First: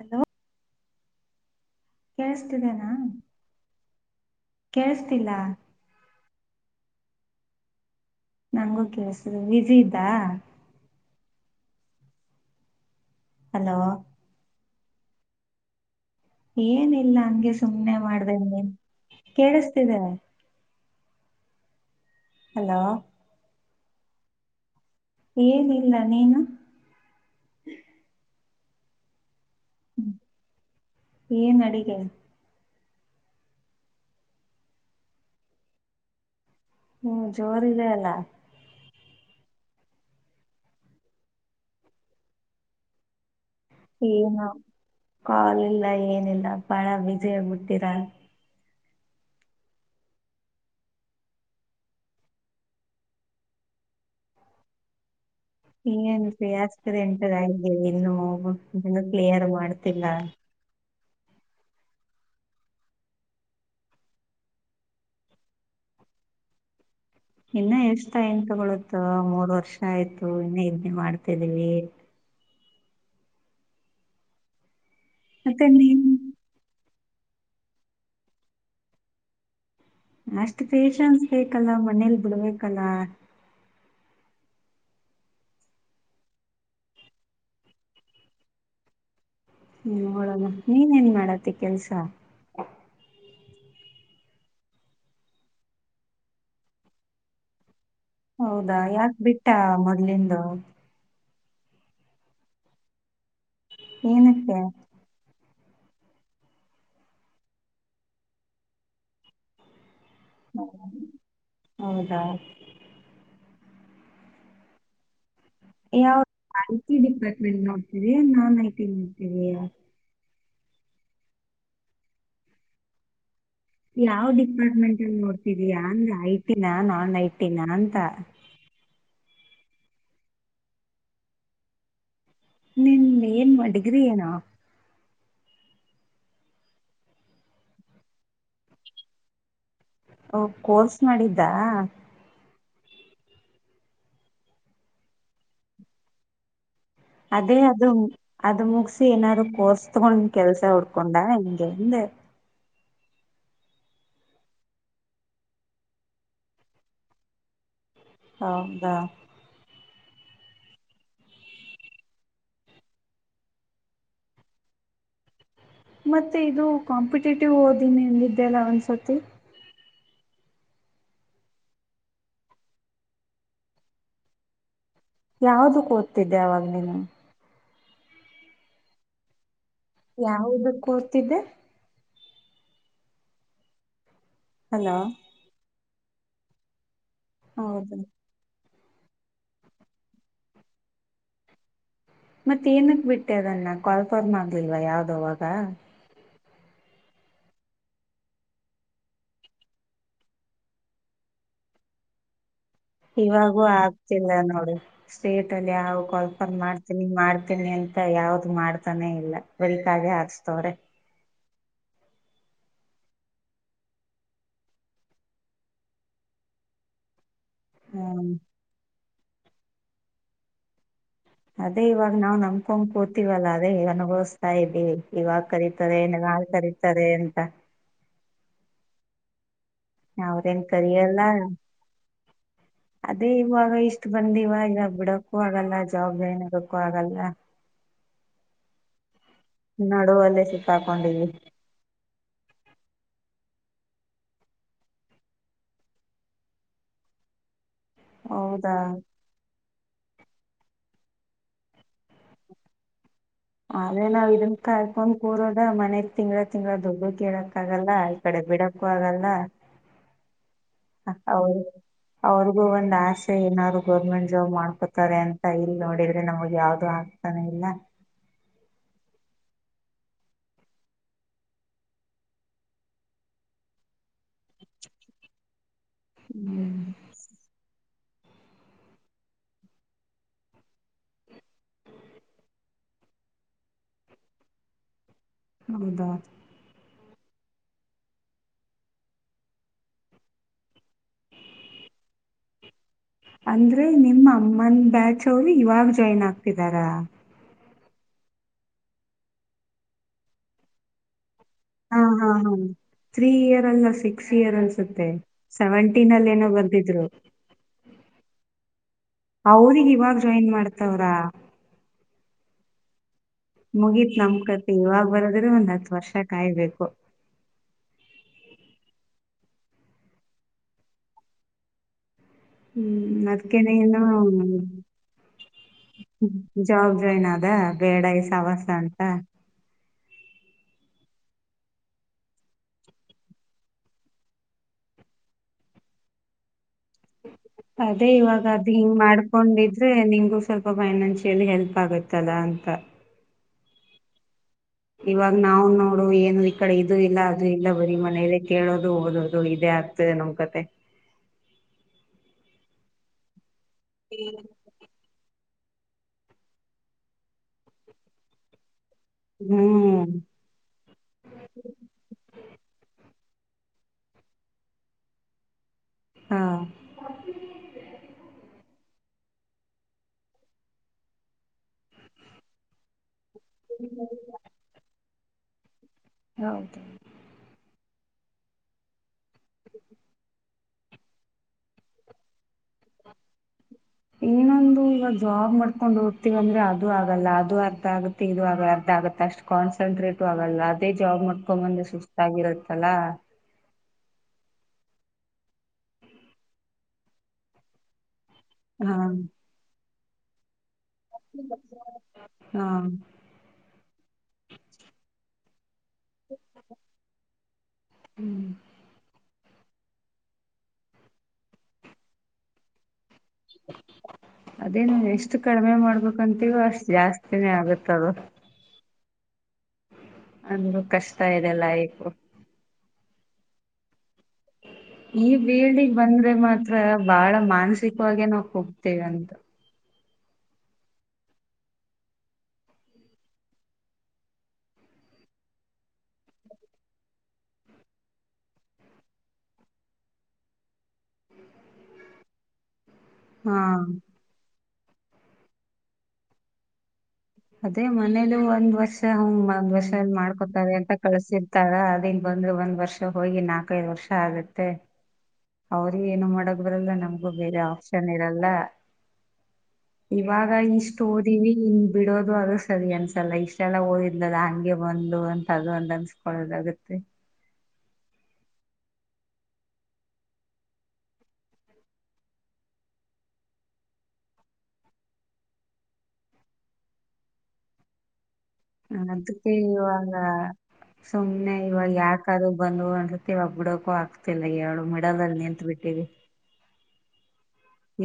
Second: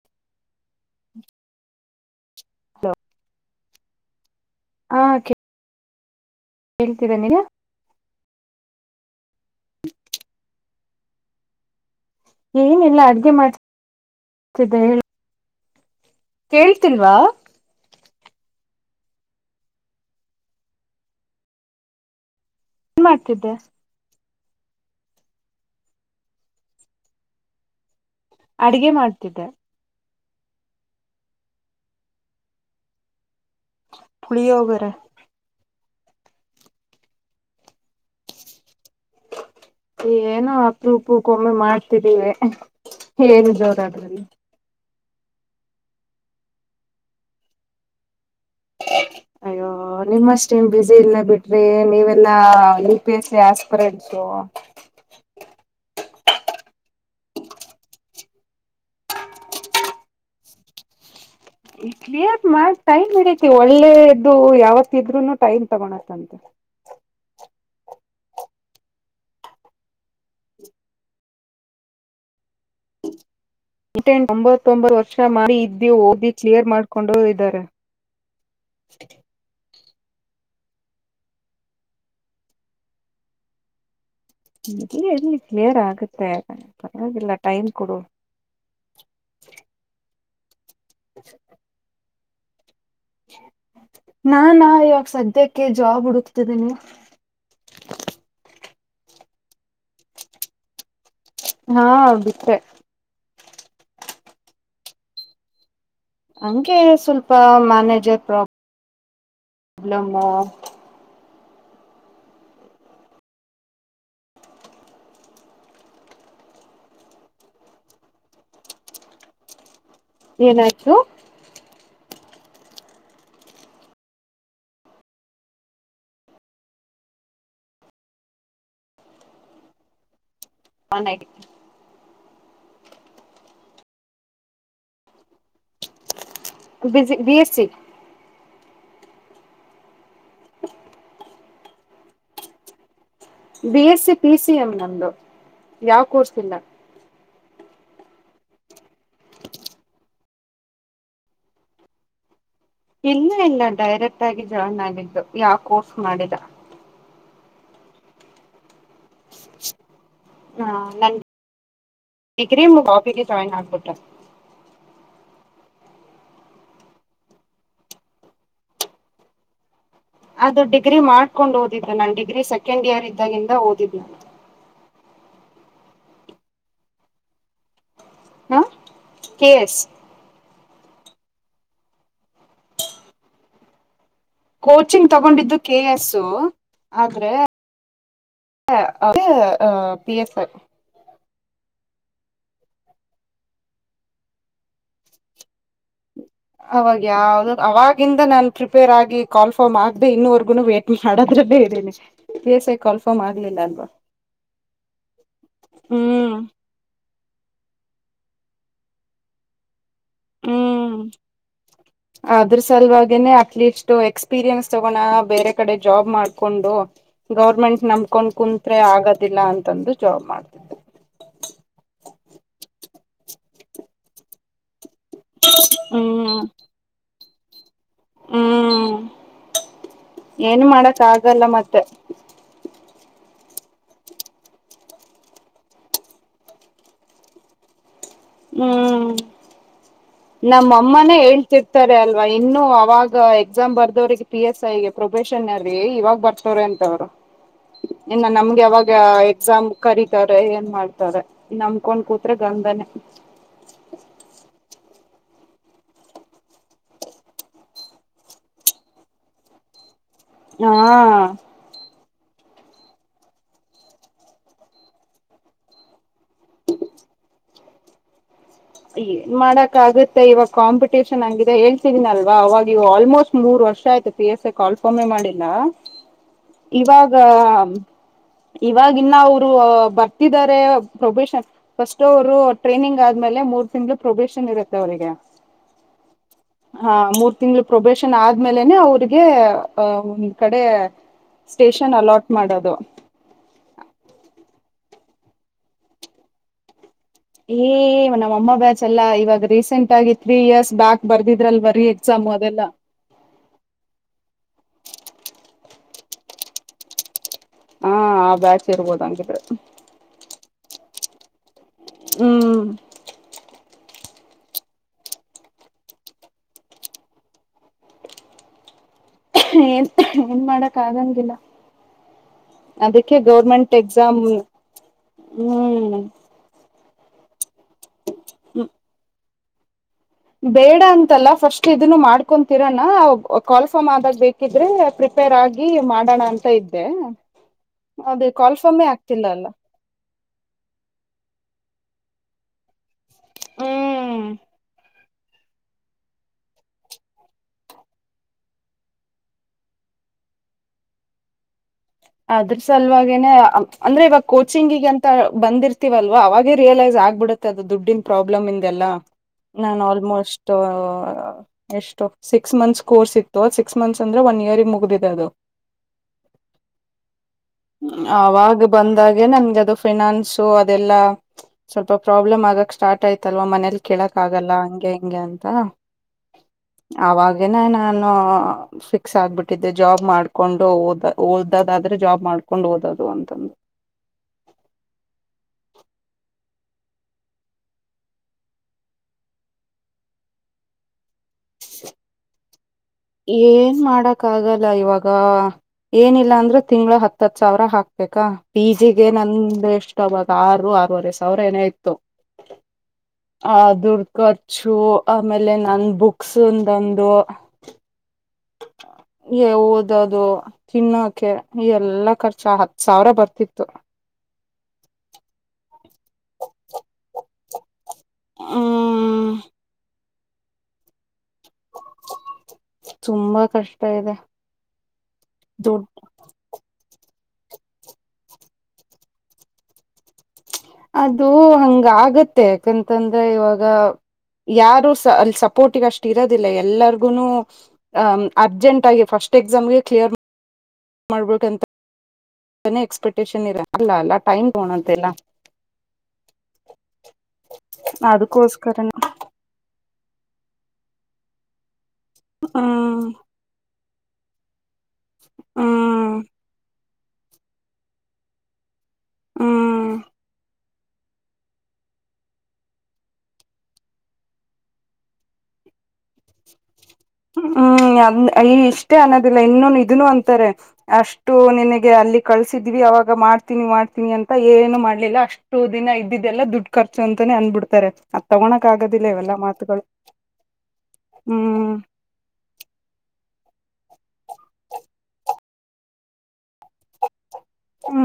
Hello ಹ್ಮ ಕೇೇಳಸ್ತಿದೆನಾ ಕೇೇಳಸ್ತಿಲ್ಲ ಹೇಳ್ತೀರ ನೀಿಲ್ಲಾ ನಂಗೂ ಕೇಳಸುದು ವಿಜಿ ಇದ್ದಾ ಏನಿಲ್ಲ ಅಡ್ಗೆ ಹಲೋ ಮಾಡತ ಹೇಳ ಕೇಳ್ತಿಲ್ವಾ ಏನಿಲ್ಲ ಹಂಗೆ ಸುಮ್ಮ್ನೆ ಮಾಡ್ದ ನೀನ್ ಕೇಳಿಸ್ತಿದೆ ಹಲೋ ಏನ್ ಮಾಡ್ತಿದ್ದೆ ಏನಿಲ್ಲ ನೀನು ಅಡಿಗೆ ಮಾಡ್ತಿದ್ದೆ ಹ್ಮ ಏನ್ ಅಡಗೆ ಪುಳಿಯೋಗರೆ ಹ್ಮ್ ಜೋರ್ ಇದೇ ಅಲ್ಲ ಏನೋ ಅಪುರಕ್ಕೊಮ್ಮೆ ಮಾಡ್ತಿದ್ದೀವಿ ಏನ ಜೋರ್. ಏನು ಕಾಲ ಇಲ್ಲ ಏನಿಲ್ಲ ಬಾಳ ಬಿಜಿ ಆಗ್ಬಿಟ್ಟಿರ. [unintelligible] ನಿಮ್ಮಷ್ಟು ನ್ ಬಿಜಿ ಇಲ್ಲ ಬಿಟ್ರಿ ನೀವೆಲ್ಲಾ ಯುಪಿಎಸ್‌ಸಿ ಆಸ್ಪರಂ ಸೋ ಏನ್ ಯಸ್ತದೆ ಎಂಟಿದ್ದೀವಿ ಇನ್ನು ಕ್ಲಿಯರ್ ಮಾಡ್ತಿಲ್ಲ ಕ್ಲಿಯರ್ ಮಾಡ ಟೈಮ್ ಏಕೆ ಒಳ್ಳೆದ್ದು ಯಾವತ್ತ ಇದ್ರುನು ಟೈಮ್ ತಗೋ ಆತಂತೆ ಇನ್ನ ಎಷ್ಟ ನ್ ತಗೊಳುತ್ತ ಮೂರ್ ವರ್ಷ ಆಯ್ತು ಇನ್ನ ಇದ್ನೇ ಮಾಡ್ತಿದೀವಿ ಬ್ರಿಟನ್ ಒಂಬತ್ತೊಂಬತ್ತು ವರ್ಷ ಮಾಡಿ ಮತ್ತೆ ಇದ್ದಿ ನೀನ್ ಓದಿ. ಕ್ಲಿಯರ್ ಮಾಡ್ಕೊಂಡು ಇದ್ದಾರೆ. ಅಷ್ಟು ಪೇಶನ್ಸ್ ಬೇಕಲ್ಲ ಮನೇಲಿ ಬಿಡ್ಬೇಕಲ್ಲ. ಇರ್ಲಿ ಇರ್ಲಿ ಕ್ಲಿಯರ್ ಆಗುತ್ತೆ ಕಣೇ ಪರ್ವಾಗಿಲ್ಲ ಟೈಮ್ ಕೊಡು. ಹ್ಮ ನೋಡೋಣ ನೀನೆನ್ ಏನ್ ಮಾಡತಿ ಕೆಲ್ಸ. ನಾನಾ ಇವಾಗ ಸದ್ಯಕ್ಕೆ ಜಾಬ್ ಹುಡುಕ್ತಿದೀನಿ. ಹೌದಾ ಯಾಕ ಬಿಟ್ಟ ಮೊದ್ಲಿಂದು. ಹಾ ಬಿಟ್ಟೆ. ಏನಕ್ಕೆ. ಹಂಗೆ ಸ್ವಲ್ಪ ಮ್ಯಾನೇಜರ್ ಪ್ರಾಬ್. ಪ್ರಾಬ್ಲಮ್ಮು. ಹ ಹೌದಾ. ಏ ಅವುರು ಐ ಟಿ ಡಿಪಾರ್ಟ್ಮೆಂಟ್ ನೋಡ್ತೀಯೋ ನಾನ್ ಐ ಟಿ ನೋಡ್ತೀಯೋ. ಏನಾಯ್ತು. ಯಾವ್ ಡಿಪಾರ್ಟ್ಮೆಂಟ್ ಅಲ್ಲಿ ನೋಡ್ತಿದಯಾ ಅಂದೆ ಐ ಟಿನ ನಾನ್ ಐ ಟಿ ನ ಅಂತ. One eighty. ನಿನ್ ಏನ್ ಡಿಗ್ರಿ ಏನು. ಬಿಜಿ ಬಿ ಎಸ್ ಸಿ. ಕೋರ್ಸ್ ಮಾಡಿದ್ದ. B S C P C M ನಮ್ದು ಯಾವ ಕೋರ್ಸ್ ಇಲ್ಲ. ಅದೇ ಅದು ಅದು ಮುಗಸಿ ಏನಾದ್ರು ಕೋರ್ಸ್ ತಗೊಂಡ ಕೆಲ್ಸ ಉಡ್ಕೊಂಡ ಹಂಗೆ. ಇಲ್ಲ ಇಲ್ಲ ಡೈರೆಕ್ಟ್ ಆಗಿ ಜಾಯ್ನ್ ಆಗಿದ್ದು ಯಾವ ಕೋರ್ಸ್ ಮಾಡಿದ. ಹೌದಾ ಹಾ ನನ್ ಈಗ್ರೀ ಮುಗಾಫಿಗೆ ಜಾಯಿನ್ ಆಗ್ಬಿಟೆ. ಮತ್ತೆ ಇದು ಕಾಂಪಿಟೇಟಿವ್ ಓದಿನಿದ್ದ ಅಲ್ಲ ಒಂದ್ಸತಿ ಅದು ಡಿಗ್ರಿ ಮಾಡ್ಕೊಂಡ್ ಓದಿದ್ರು ನಾನ್ ಡಿಗ್ರಿ ಸೆಕೆಂಡ್ ಇಯರ್ ಇದ್ದಾಗಿಂದ ಓದಿದ್ ನಾನು. ಯಾವ್ದ ಕ ಓ್ತದ್ದೆ ಅವವಾಗ ನೀನು ಹಾ ಕೆ ಎಸ್ ಯಾವುದುಕ್ ಓದ್ತಿದ್ದೆ. ಹಲೋ ಕೋಚಿಂಗ್ ತಗೊಂಡಿದ್ದು ಕೆ ಎಸ್ ಆದ್ರೆ. ಹೌದು. [unintelligible] ಅದೇ ಪಿ ಎಸ್. ಮತ್ತೇ ಏನಕ್ ಬಿಟ್ಟೆ ಅದನ್ನ ಕಾಲ್ಪರ್ಮ್ ಆಗ್ಲಿಲ್ವಾ ಯಾವ್ದು ಅವಾಗ. ಅವಾಗ ಯಾವ್ದ ಅವಾಗಿಂದ ನಾನ್ ಪ್ರಿಪೇರ್ ಆಗಿ ಕಾಲ್ ಫಾರ್ಮ್ ಆಗ್ದೇ ಇನ್ನವರ್ಗು ವೇಟ್ ಮಾಡೋದ್ರಲ್ಲೇ ಇದ್ದೀನಿ. [inaudible] ಆಗ್ಲಿಲ್ಲ ಇವಾಗೂ ಅಲ್ವಾ ಆಗ್ತಿಲ್ಲ ನೋಡು ಸ್ಟೇಟ್ ಅಲ್ಲಿ ಯಾವ ಹ್ಮ್ ಕಾಲ್ಲಫಾರ್ಮ್ ಮಾಡ್ ತಿನಿ ಮಾಡ್ತೀನಿ ಅಂತ ಯಾವ್ದ್ ಮಾಡ್ತಾನೆ ಇಲ್ಲ ಬರಿಕಾಗೆ ಹಾಕ್ಸ್ತವ್ರೆ. ಹ್ಮ್. ಅದ್ರ ಸಲುವಾಗೇನೆ ಅಟ್ಲೀಸ್ಟ್ ಎಕ್ಸ್ಪೀರಿಯನ್ಸ್ ತಗೋಣ ಬೇರೆ ಕಡೆ ಜಾಬ್ ಮಾಡ್ಕೊಂಡು. ಗೌರ್ಮೆಂಟ್ ಹ್ಮ್ ನಮಕೊಂಡ್ ಕುಂತರೆ ಆಗದಿಲ್ಲ ಅಂತಂದು ಜಾಬ್ ಮಾಡ್ತಿ ಅದೇ ಇವಾಗ ನಾವು ನಮಕೊಡ್ ಕೂತೀವಲ್ಲ ಅದೇ ಅನುಬವ್ಸ್ತಾ ಇದ್ದೀವಿ. ಇವಾಗ ಕರೀತಾರೆ ಏನ ಹ್ಮ್ ಕರೀತಾರೆ ಅಂತ. ಹ್ಮ್ ಅವ್ರೇನ್ ಏನ್ ಮಾಡಕ್ ಕರಿಯಲ್ಲ ಆಗಲ್ಲ ಮತ್ತೆ. ಅದೇ ಇವಾಗ ಇಷ್ಟು ಬಂದಿವ ಈಗ ಬಿಡಕ್ಕೂ ಆಗಲ್ಲ ಜಾಬ್ ಜಾಯಿನ್ ಆಗಕ್ಕೂ ಆಗಲ್ಲ. [inaudible] ಹ್ಮ್. ನಡುವ ನಮ್ಮಮನೆ ಹೇಳ್ತಿ ರ್ತಾರೆ ಅಲ್ವಾ ಇನ್ನು ಅವಾಗ ಎಕ್ಸಾಮ್ ಬರ್ದವ್ರಿಗೆ ಪಿ ಎಸ್ ಐಗೆ ಪ್ರೊಬೆಷನ್ ಅಲ್ಲಿ ಇವಾಗ ಬರ್ತವ್ರ ಅಂತವ್ರು. [inaudible] ಇನ್ನು ನಮ್ಗ ಹೌದಾ ಯಾವಾಗ ಎಕ್ಸಾಮ್ ಕರೀತಾರೆ ಏನ್ ಮಾಡ್ತಾರೆ ನಮಕೊಂಡ್ ಕೂತ್ರೆೆ ಗಂಧನೇ. ಆದ್ರೆ ನಾವ್ ಇದನ್ ಕಾಯಕೊಂಡ್ ಕೂರದ ಮನೆಲಿ ತಿಂಗಳ ತಿಂಗ್ಗಳ ದೊಡ್ಡು ಕೇಳಕ್ ಆಗಲ್ಲ. ಆಯ ಇ ಕಡೆ ಬಿಡಕ್ಕೂ ಆಗಲ್ಲ. ಹಾ ಹೌ ಅವ್ರಗು ಒಂದ್ ಆಸೆ ಏನಾದ್ರು ಗೌರ್ಮೆಂಟ್ ಜಾಬ್ ಮಾಡ್ಕೊತಾರೆ ಅಂತ. ಇಲ್ ನೋಡಿದ್ರೆ, ಮತ್ತೆ ನಮ್ಗೆ ಯಾವ್ದು ಆಗ್ತಾನೆ ಇಲ್ಲ. ಏನ್ ಮಾಡಕ್ ಆಗತ್ತೆ ಇವಾಗ ಕಾಂಪಿಟೇಷನ್ ಹಂಗಿದೆ. ಹೇಳ್ತೀನಲ್ವ ಅವಾಗ ಇವ ಆಲ್ಮೋಸ್ಟ್ ಮೂರ್ ವರ್ಷ ಆಯ್ತು ಪಿ ಎಸ್ ಎ ಕಾಲ್ಫೊಮೆ ಮಾಡಿಲ್ಲ. ಹ್ಮ್ ಇವಾಗ, ಇವಾಗ ಇನ್ನ ಅವರು ಬರ್ತಿದ್ದಾರೆ. ಪ್ರೊಬಷನ್ ಫಸ್ಟ್ ಅವರು ಟ್ರೈನಿಂಗ್ ಆದ್ಮೇಲೆ ಮೂರ್ ತಿಂಗಳು ಪ್ರೊಬೇಶನ್ ಇರುತ್ತೆ ಅವ್ರರಿಗೆ. ಹೌದಾ, ಹಾ ಮೂರ್ ತಿಂಗಳ್ ಪ್ರೊಬೇಶನ್ ಆದ್ಮೇಲೆನೆ, ಅವ್ರಿಗೆ ಅ ಒಂದ್ ಕಡೆ, ಸ್ಟೇಷನ್ ಅಲೌಟ್ ಮಾಡೋದು. ಅಂದ್ರೆ ನಿಮ್ಮ ಅಮ್ಮನ್ ಬ್ಯಾಚ್ ಅವ್ರು ಇವಾಗ ಜಾಯಿನ್ ಆಗ್ತಿದಾರ. ಏ ನಮ್ಮ್ ಅಮ್ಮ ಬ್ಯಾಚ್ ಅಲ್ಲ ಇವಾಗ ರೀಸೆಂಟ್ ಆಗಿ ತ್ರೀ ಇಯರ್ಸ್ ಬ್ಯಾಕ್ ಬರ್ದಿದ್ರಲ್ವ್. ಹಾ, ಹಾ, ಹಾ ತ್ರೀ ಇಯರ್ ಅಲ್ಲ ಸಿಕ್ಸ್ ಇಯರ್ ಅನ್ಸುತ್ತೆ ಸೆವೆಂಟೀನ್ ಅಲ್ಲಿ ಏನೋ ಬರ್ದಿದ್ರು. ಹಾ ಆ ಬ್ಯಾಚ್ ಇರ್ಬೋದ ಹಂಗಿದ್ರೆ. ಜಾಯಿನ್ ಮಾಡ್ತಾವ್ರಾ, ಹ್ಮ. ಮುಗೀತ್ ನಮ ಕತೆ ಇವಾಗ್ ಬರದ್ರೆ ಒಂದ್ ಹತ್ತ ವರ್ಷ ಕಾಯ್ಬೇಕು. ಏನ್ ಏನ್ ಮಾಡಕ್ ಆಗಂಗಿಲ್ಲ. ಅದಕ್ಕೆ ಹ್ಮ್ ಅದ್ಕನೆ ಗೌರ್ಮೆಂಟ್ ಏನಾ, ಎಕ್ಸಾಮ್ ಹ್ಮ್ ಜಾಬ್ ಜಾಯಿನ್ ಆದ ಬೇಡ ಈ ಸವಾಸ ಅಂತ. ಬೇಡ ಅಂತಲ್ಲ ಫಸ್ಟ್ ಇದನ್ನು ಮಾಡ್ಕೊಂತಿರಣ. ಕ್ವಾಲ್ಫರ್ಮ್ ಆದಾಗ ಬೇಕ ಕಿದ್ರೆ ಪ್ರಿಪೇರ್ ಆಗಿ ಮಾಡಣ ಅಂತ ಇದ್ದೆ. ಅದೇ ಅದು ಇವಾಗ ಅದ್ ಕಾಲ್ಫಾರ್ಮೇ ಹಿಂಗ್ ಆಗ್ತಿಲ್ಲ ಅಲ್ಲ ಮಾಡ್ಕೊಂಡಿದ್ ಆದ್ರೆ ನಿಮಗೂ ಸ್ವಲ್ಪ ಫೈನಾನ್ಷಿಯಲ್ ಹೆಲ್ಪ್ ಆಗುತ್ತಲ್ಲ ಅಂತ ಹ್ಮ ಇವಾಗ ನಾವು ನೋಡು ಏನು ಈ ಕಡೆ ಇದು ಇಲ್ಲ ಅದು ಇಲ್ಲ ಬರೀ ಮನದ ಕೇಳೋದು ಓದೋದು ಇದೇ ಆಗ್ತ ನಮ್ ಕತೆ ಅದ್ರ ಸಲುವಾಗೇನೆ ಅಂದ್ರೆ ಇವಾಗ ಕೋಚಿಂಗಗಂತ- ಬಂದಿರ್ತೀವಲ್ವಾ ಅವಾಗೇ ರಿಯಲೈಸ್ ಆಗ್ಬಿಡುತ್ತೆ ಅದು ದುಡ್ಡಿನ ಪ್ರಾಬ್ಲಮ್ ಇಂದ ಎಲ್ಲಾ ನಾನ್ು ಹ್ಮ್ ಆಲ್ಮೋಸ್ಟ್ ಎಷ್ಟು ಸಿಕ್ಸ್ ಮಂತ್ಸ್ ಕೋರ್ಸ್ ಇತ್ತು ಸಿಕ್ಸ್ ಮಂತ್ಸ್ ಅಂದ್ರೆ ಒನ್ ಇಯರ್ ಮುಗ್ದಿದೆ ಅದು ಹಾ ಅವಾಗ ಬಂದಾಗೆ ನನ್ಗ ಅದು ಫನಾನ್ಸು ಅದೆಲ್ಲಾ ಸ್ವಲ್ಪ ಪ್ರಾಬ್ಲಮ್ ಆಗಕ್ ಸ್ಟಾರ್ಟ್ ಆಯ್ತಲ್ವಾ ಮನೇಲಿ ಕೇಳಕ್ ಆಗಲ್ಲ ಹಂಗೆ ಹಿಂಗೆ ಅಂತ ಹೌದು ಅವಾಗನ ನಾನು ಫಿಕ್ಸ್ ಆಗ್ಬಿಟ್ಟಿದ್ದೆ ಜಾಬ್ ಮಾಡ್ಕೊಂಡುದ ಅದಾದ್ರೆ ಜಾಬ್ ಮಾಡ್ಕೊಂಡು ಓದೋದು ಅಂತಂದು ಏನೊಂದು ಈವ ಜಾಬ್ ಮಾಡ್ಕೊಂಡು ಓದ್ತಿೀವಂದ್ರೆ ಅದು ಆಗಲ್ಲ ಅದು ಅರ್ಥ ಆಗುತ್ತ ುವಾಗ ಅರ್ಧ ಆಗತ್ತೆ ಅಷ್ಟ್ ಕಾನ್ಸಂಟ್ರೇಟು ಆಗಲ್ಲ ಅದೇ ಜಾಬ್ ಮಾಡ್ಕೊಂಬಂದ ಸುಸ್ತಾಗಿರತ್ತಲ್ಲಾ ಏನ್ ಮಾಡಕ್ ಆಗಲ್ಲ ಇವಾಗ ಏನಿಲ್ಲ ಅಂದ್ರೆ ತಿಂಗಳ ಹತ್ತತ್ ಸಾವಿರ ಹಾಕ್ಬೇಕಾ ಹಾ ಪಿಜಿಗೆ ನಂದ ಎಷ್ಟ ಅವಾಗ ಆರು ಆರೂವರೆ ಸಾವಿರ ಏನೇ ಇತ್ತು ಹಾ ಆ ದುಡ್ ಖರ್ಚು ಆಮೇಲೆ ನನ್ ಬುಕ್ಸ್ಂದೊಂದು ಹ್ಮ್ ಓದೋದು ತಿನ್ನೋಕೆ ಈ ಎಲ್ಲ ಖರ್ಚ ಹತ್ತು ಸಾವಿರ ಬರ್ತಿತ್ತು. ಅದೇ ಎಷ್ಟು ಕಡಿಮೆ ಮಾಡ- ಹ ಕಂತೀಗ ಅಷ್ಟ ಜಾಸ್ತಿನೇ ಆಗತ್ತದು- ಹ್ಮ್ ಅಂದೂ ಕಷ್ಟ ಇದೆಲ್ಲ ಕು- ತುಂಬಾ ಕಷ್ಟ ಇದೆ ಈ ದುಡ್ಡು ಬೇಳಿಗೆ ಬಂದ್ರೆ ಮಾತ್ರ ಬಾಳ ಮಾನಸಿಕವಾಗೇ ನಾವು ಹೋಗ್ತೇವೆ ಅಂತ. ಅದು ಹಂಗ ಆಗತ್ತೆ ಯಾಕಂತಂದ್ರೆ ಇವಾಗ- ಯಾರು ಸ ಅಲ್ಲಿ ಸಪೋರ್ಟಿಿಗೆ ಅಷ್ಟ್ ಇರೋದಿಲ್ಲ ಎಲ್ಲರಿಗುನು ್ ಅರ್ಜೆಂಟ್ ಆಗ ಫಸ್ಟ್ ಎಕ್ಸಾಮ್ಗೆ ಕ್ಲಿಯರ್ ಮಾಡ್ಬೇಕಂತ ಎಕ್ಸ್ಪೆಕ್ಟೇಷನ್ ಇರ ಹಾ ಅಲ್ಲ ಅಲ್ಲ ಟೈನ್ ಪಣದಲ್ಲ ಅದೇ ಮನೇಲ ಒಂದ್ ವರ್ಷ ಹ ಒಂದ್ ವರ್ಷ ಮಾಡ್ಕೊತಾರೆ ಅಂತ ಕಳ್ಸಿರ್ತಾರ ನ್ ಬಂದ್ ಒಂದ್ ವರ್ಷ ಹ್ಮ್ ಹೋಗಿ ನಾಲ್ಕೈದು ವರ್ಷ ಆಗುತ್ತೆ ಅವ್ರ ಹ್ಮ್ ಏನು ಮಾಡಕ್ ಬರಲ್ಲ ನಮ್ಗೂ ಬೇರೆ ಆಪ್ಷನ್ ಇರಲ್ಲ ಹ್ಮ್ ಇವಾಗ ಇಷ್ಟು ಓಡಿದೀನಿ ಬಿಡೋದು ಅದು ಸರಿ ಅನ್ಸಲ್ಲ ಇಷ್ಟೆಲ್ಲ ಓದಿದದ ಹಂಗೆ ಬಂದು ಅಂತ ಅದು ಅಂದು ಅನ್ಸ್ಕೊಳ್ಳೋದಾಗತ್ತೆ ಹ್ಮ್ ಅ ಇಷ್ಟೇ ಅನ್ನೋದಿಲ್ಲ ಇನ್ನೂ ಇದನು ಅಂತಾರೆ ಅಷ್ಟು ನಿನಗೆ ಅಲ್ಲಿ ಕಳ್ಸಿದ್ವಿ ಅವಾಗ ಮಾಡ್ತೀನಿ ಮಾಡ್ತೀನಿ ಅಂತ ಏನು ಮಾಡ್ಲಿಲ್ಲ ಅಷ್ಟ ೋ ದಿನ ಇದ್ದಿದ್ದ ಎಲ್ಲ ದುಡ್ಡು ಖರ್ಚು ಅಂತಾನೇ ಆಂಡ್ಬಿಡ್ತಾರೆ ಅ ತಗೋಳ ಅದಕ್ಕೆ ಇವಾಗ ಸುಮ್ಮ್ನೆ ಹ್ಮ್ ಇವಾಗ ಯಾಕೆ ಅದು ಬಂದ ಅನ್ಸತಿವ ಬಿಡಕು ಆಗ್ತಿಲ್ಲ ಎಏಳು ಮಿಡಲ್ಲ್ಲಿ ನಿಂತತ್ ಬಿಟ್ಟಿ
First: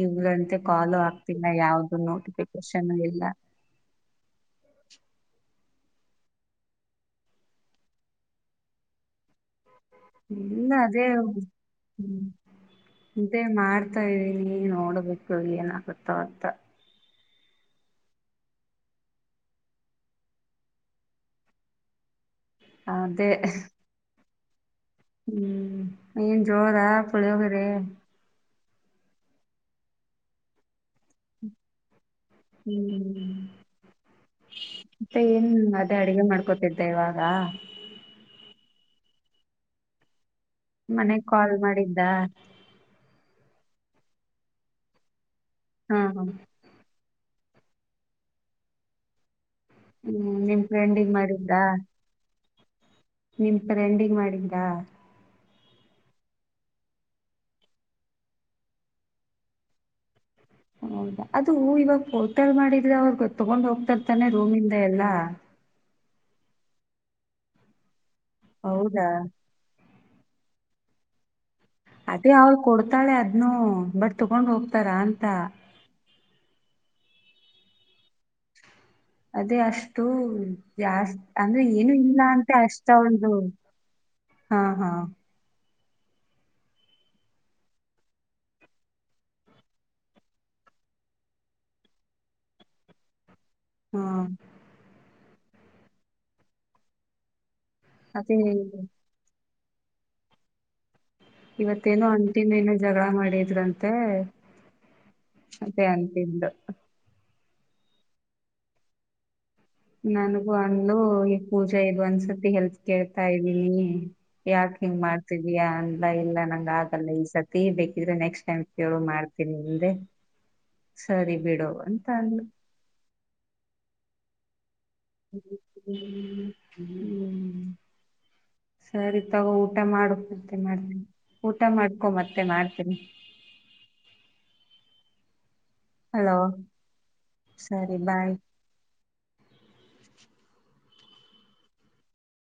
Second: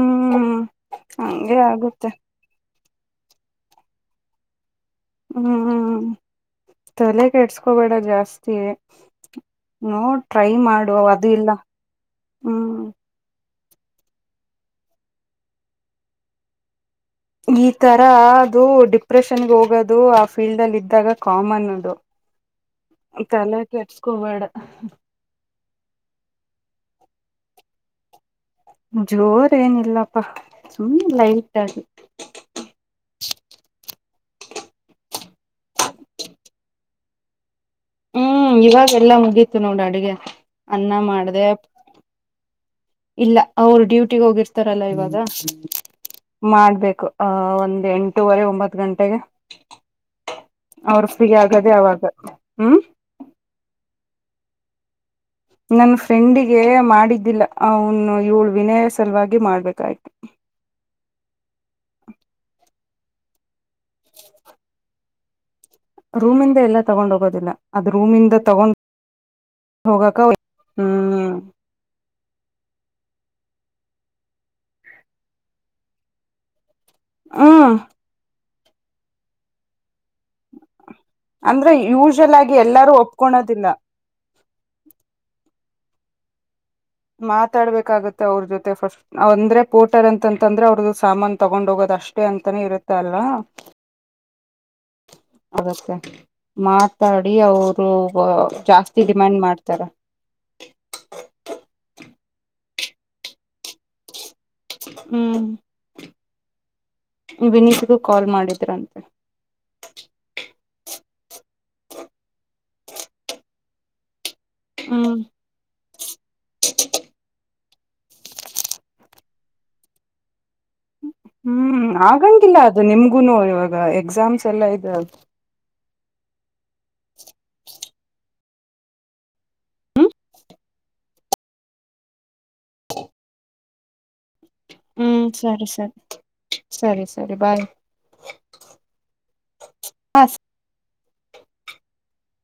ಇವಗಳಂತೆ ಕಾಾಲ ಆಗ್ತಿಲ್ಲ ಹಂಗೆ ಯಾವ್ದು ಆಗುತ್ತೆ ನೋಟಿಫಿಕೇಶನ್ ಇಲ್ಲ ಹ್ಮ್ ತಲೆ ಕೆಡ್ಸ್ಕೋಬೇಡ ಜಾಸ್ತಿ ನೋಡ್ ಟ್ರೈ ಇಲ್ಲ ಮಾಡು ಅದೇ ಅದು ಇಲ್ಲ ಹ್ಮ್. ಅದೇ ಮಾಡ್ತಾ ಇದ್ದೀನಿ ನೋಡ್ಬೇಕು ಏನಾಗುತ್ತೋ ಅಂತ. ಈ ತರ ಅದು ಡಿಪ್ರೆಷನ್ಗೆ ಹೋಗೋದು ಆ ಫೀಲ್ಡ್ ಅಲ್ಲಿ ಇದ್ದಾಗ ಕಾಮನ್ ಅದು. ಹಾ [inaudible] ತಲೆ ಕೆಡ್ಸ್ಕೊಬೇಡ. ಹ್ಮ್ ಏನ್ ಜೋರ ಪುಳಿಯೋಗರೆ? ಜೋರ ಏನಿಲ್ಲಪ್ಪಾ ಸುಮ್ ಲೈಟ್ ಆಗಿ. ಹ್ಮ್ ಹ್ಮ್ ಮತ್ತೆ ಏನ್ ಅದೇ ಅಡಗೆ ಮಾಡ್ಕೊತಿದ್ದಾ ಇವಾಗ. ಹ್ಮ್ ಇವಾಗೆಲ್ಲಾ ಮುಗೀತು ನೋಡು ಅಡ್ಗೆ. ಮನೆಗ್ ಕಾಲ್ ಮಾಡಿದ್ದ? ಇಲ್ಲ ಅವ್ರು ಡ್ಯೂಟಿಗೆ ಹೋಗಿರ್ತಾರಲ್ಲ ಇವಾಗ. ಹಾ ಹಾ ಮಾಡ್ಬೇಕು ಆ ಒಂದ್ ಎಂಟವರೆ ಒಂಬತ್ ಗಂಟೆಗೆ. ಹ್ಮ್ ನಿಮ್ ಅವ್ರು ಫ್ರೆಂಡಿಗ್ ಫ್ರೀ ಮಾಡಿದ್ದ ಆಗದೆೇ ಅವಾಗ ಹ್ಮ್. ನಿಮ್ ಫ್ರೆಂಡಿಂಗ್ ಮಾಡಿದ್ದಾ? ನನ್ ಫ್ರೆಂಡಿಗೆ ಮಾಡಿದ್ದಿಲ್ಲ ಅವನು ಇವ್ಳು ವಿನೆಯ ಸಲುವಾಗಿ ಮಾಡ್ಬೇಕಾಯ್ತು. ಹೌದಾ ಅದು ಇವಾಗ ಹೋಟೆಲ್ ಮಾಡಿದ್ರೆ ಅವ್ರ ತಗೊಂಡ್ ಹೋಗ್ತರ್ತಾನೆ ರೂಮಿಂದ ಎಲ್ಲಾ. ರೂಮಿಂದ ಎಲ್ಲಾ ತಗೊಂಡ್ ಹೋಗೋದಿಲ್ಲ ಅದು ರೂಮಿಂದ ತಗೊಂಡ್ ಹೌದಾ ಹೋಗಕ ಹ್ಮ್ ಅದೇ ಅವ್ಳ್ ಕೊಡ್ತಾಳೆ ಅದ್ನು ಬಟ್ ತಗೊಂಡ್ ಹೋಗ್ತಾರ ಅಂತ. ಹಾ ಅದೇ ಅಷ್ಟು ಜಾಸ್ ಅಂದ್ರೆ ಏನು ಇಲ್ಲ ಯೂಶಲ್ ಆಗಿ ಅಂತೆ ಅಷ್ಟ ಎಲ್ಲಾರೂ ಒಂದು. ಒಪ್ಕೊಳೋದಿಲ್ಲ ಹಾ ಹಾ ಮಾತಾಡ್ಬೇಕಾಗತ್ತೆ ಅವ್ರ್ ಜೊತೆ ಫಸ್ಟ್. ಅಂದ್ರೆ ಪೋಟರ್ ಅಂತಂತಂದ್ರೆ ಅವ್ರದ್ದು ಸಾಮಾನ್ ತಗೊಂಡ್ ಹೋಗೋದು ಅಷ್ಟೇ ಅಂತಾನೇ ಇರುತ್ತ ಅಲ್ಲ. ಹಾಂ ಆಗತ್ತೆ ಮಾತಾಡಿ ಅವರು ಅದೇ ಜಾಸ್ತಿ ಡಿಮ್ಯಾಂಡ್ ಮಾಡ್ತಾರೆ. ಇವತ್ತೇನೋ ಅಂಟಿ ಮೇಲೆನ್ ಜಗಳ ಮಾಡಿದ್ರಂತೆ. ಹ್ಮ್ ಅದೇ ಅಂಟಿದ್ಲು ವಿನೀತ್ಗೂ ಕಾಲ್ ಮಾಡಿದ್ರಂತೆ. ನನಗೂ ಅಂದ್ಲೂ ಈ ಪೂಜಾ ಇದು ಒಂದ್ಸತಿ ಹೆಲ್ತ್ ಕೇಳ್ತಾ ಇದ್ದೀನಿ. ಯಾಕ್ ಹಂಗ್ ಹ್ಮ್ ಮಾಡ್ತಿ ಯ ಅಲ್ಲ ಇಲ್ಲ ನಂಗ್ ಆಗಲ್ಲ ಈ ಸತಿ ಬೇಕಿದ್ರೆ ನೆಕ್ಸ್ಟ್ ಟೈಮ್ ಕೇಳು ಮಾಡ್ತೀನಿ ಅಂದೆ. ಸರಿ ಬಿಡು ಹ್ಮ್ ಅಂತ ಅಂದ್ಲು. ಆಗಂಗಿಲ್ಲ ಅದು ನಿಮ್ಗುನು ಇವಾಗ ಎಕ್ಸಾಮ್ಸ್ ಎಲ್ಲಾ ಇದ ಹ ಸರಿ ತಗೋ ಊಟ ಹ್ಮ್ ಮಾಡು ಮತ್ತೆ ಮಾಡ್ತೀ ಊಟ ಮಾಡ್ಕೊ ಮತ್ತೆ ಮಾಡ್ತೀನಿ. ಹ್ಮ್ ಸರಿ ಸರಿ. ಹಲೋ ಸರಿ ಸರಿ ಬಾಯ್ ಸರಿ ಬಾಯ್.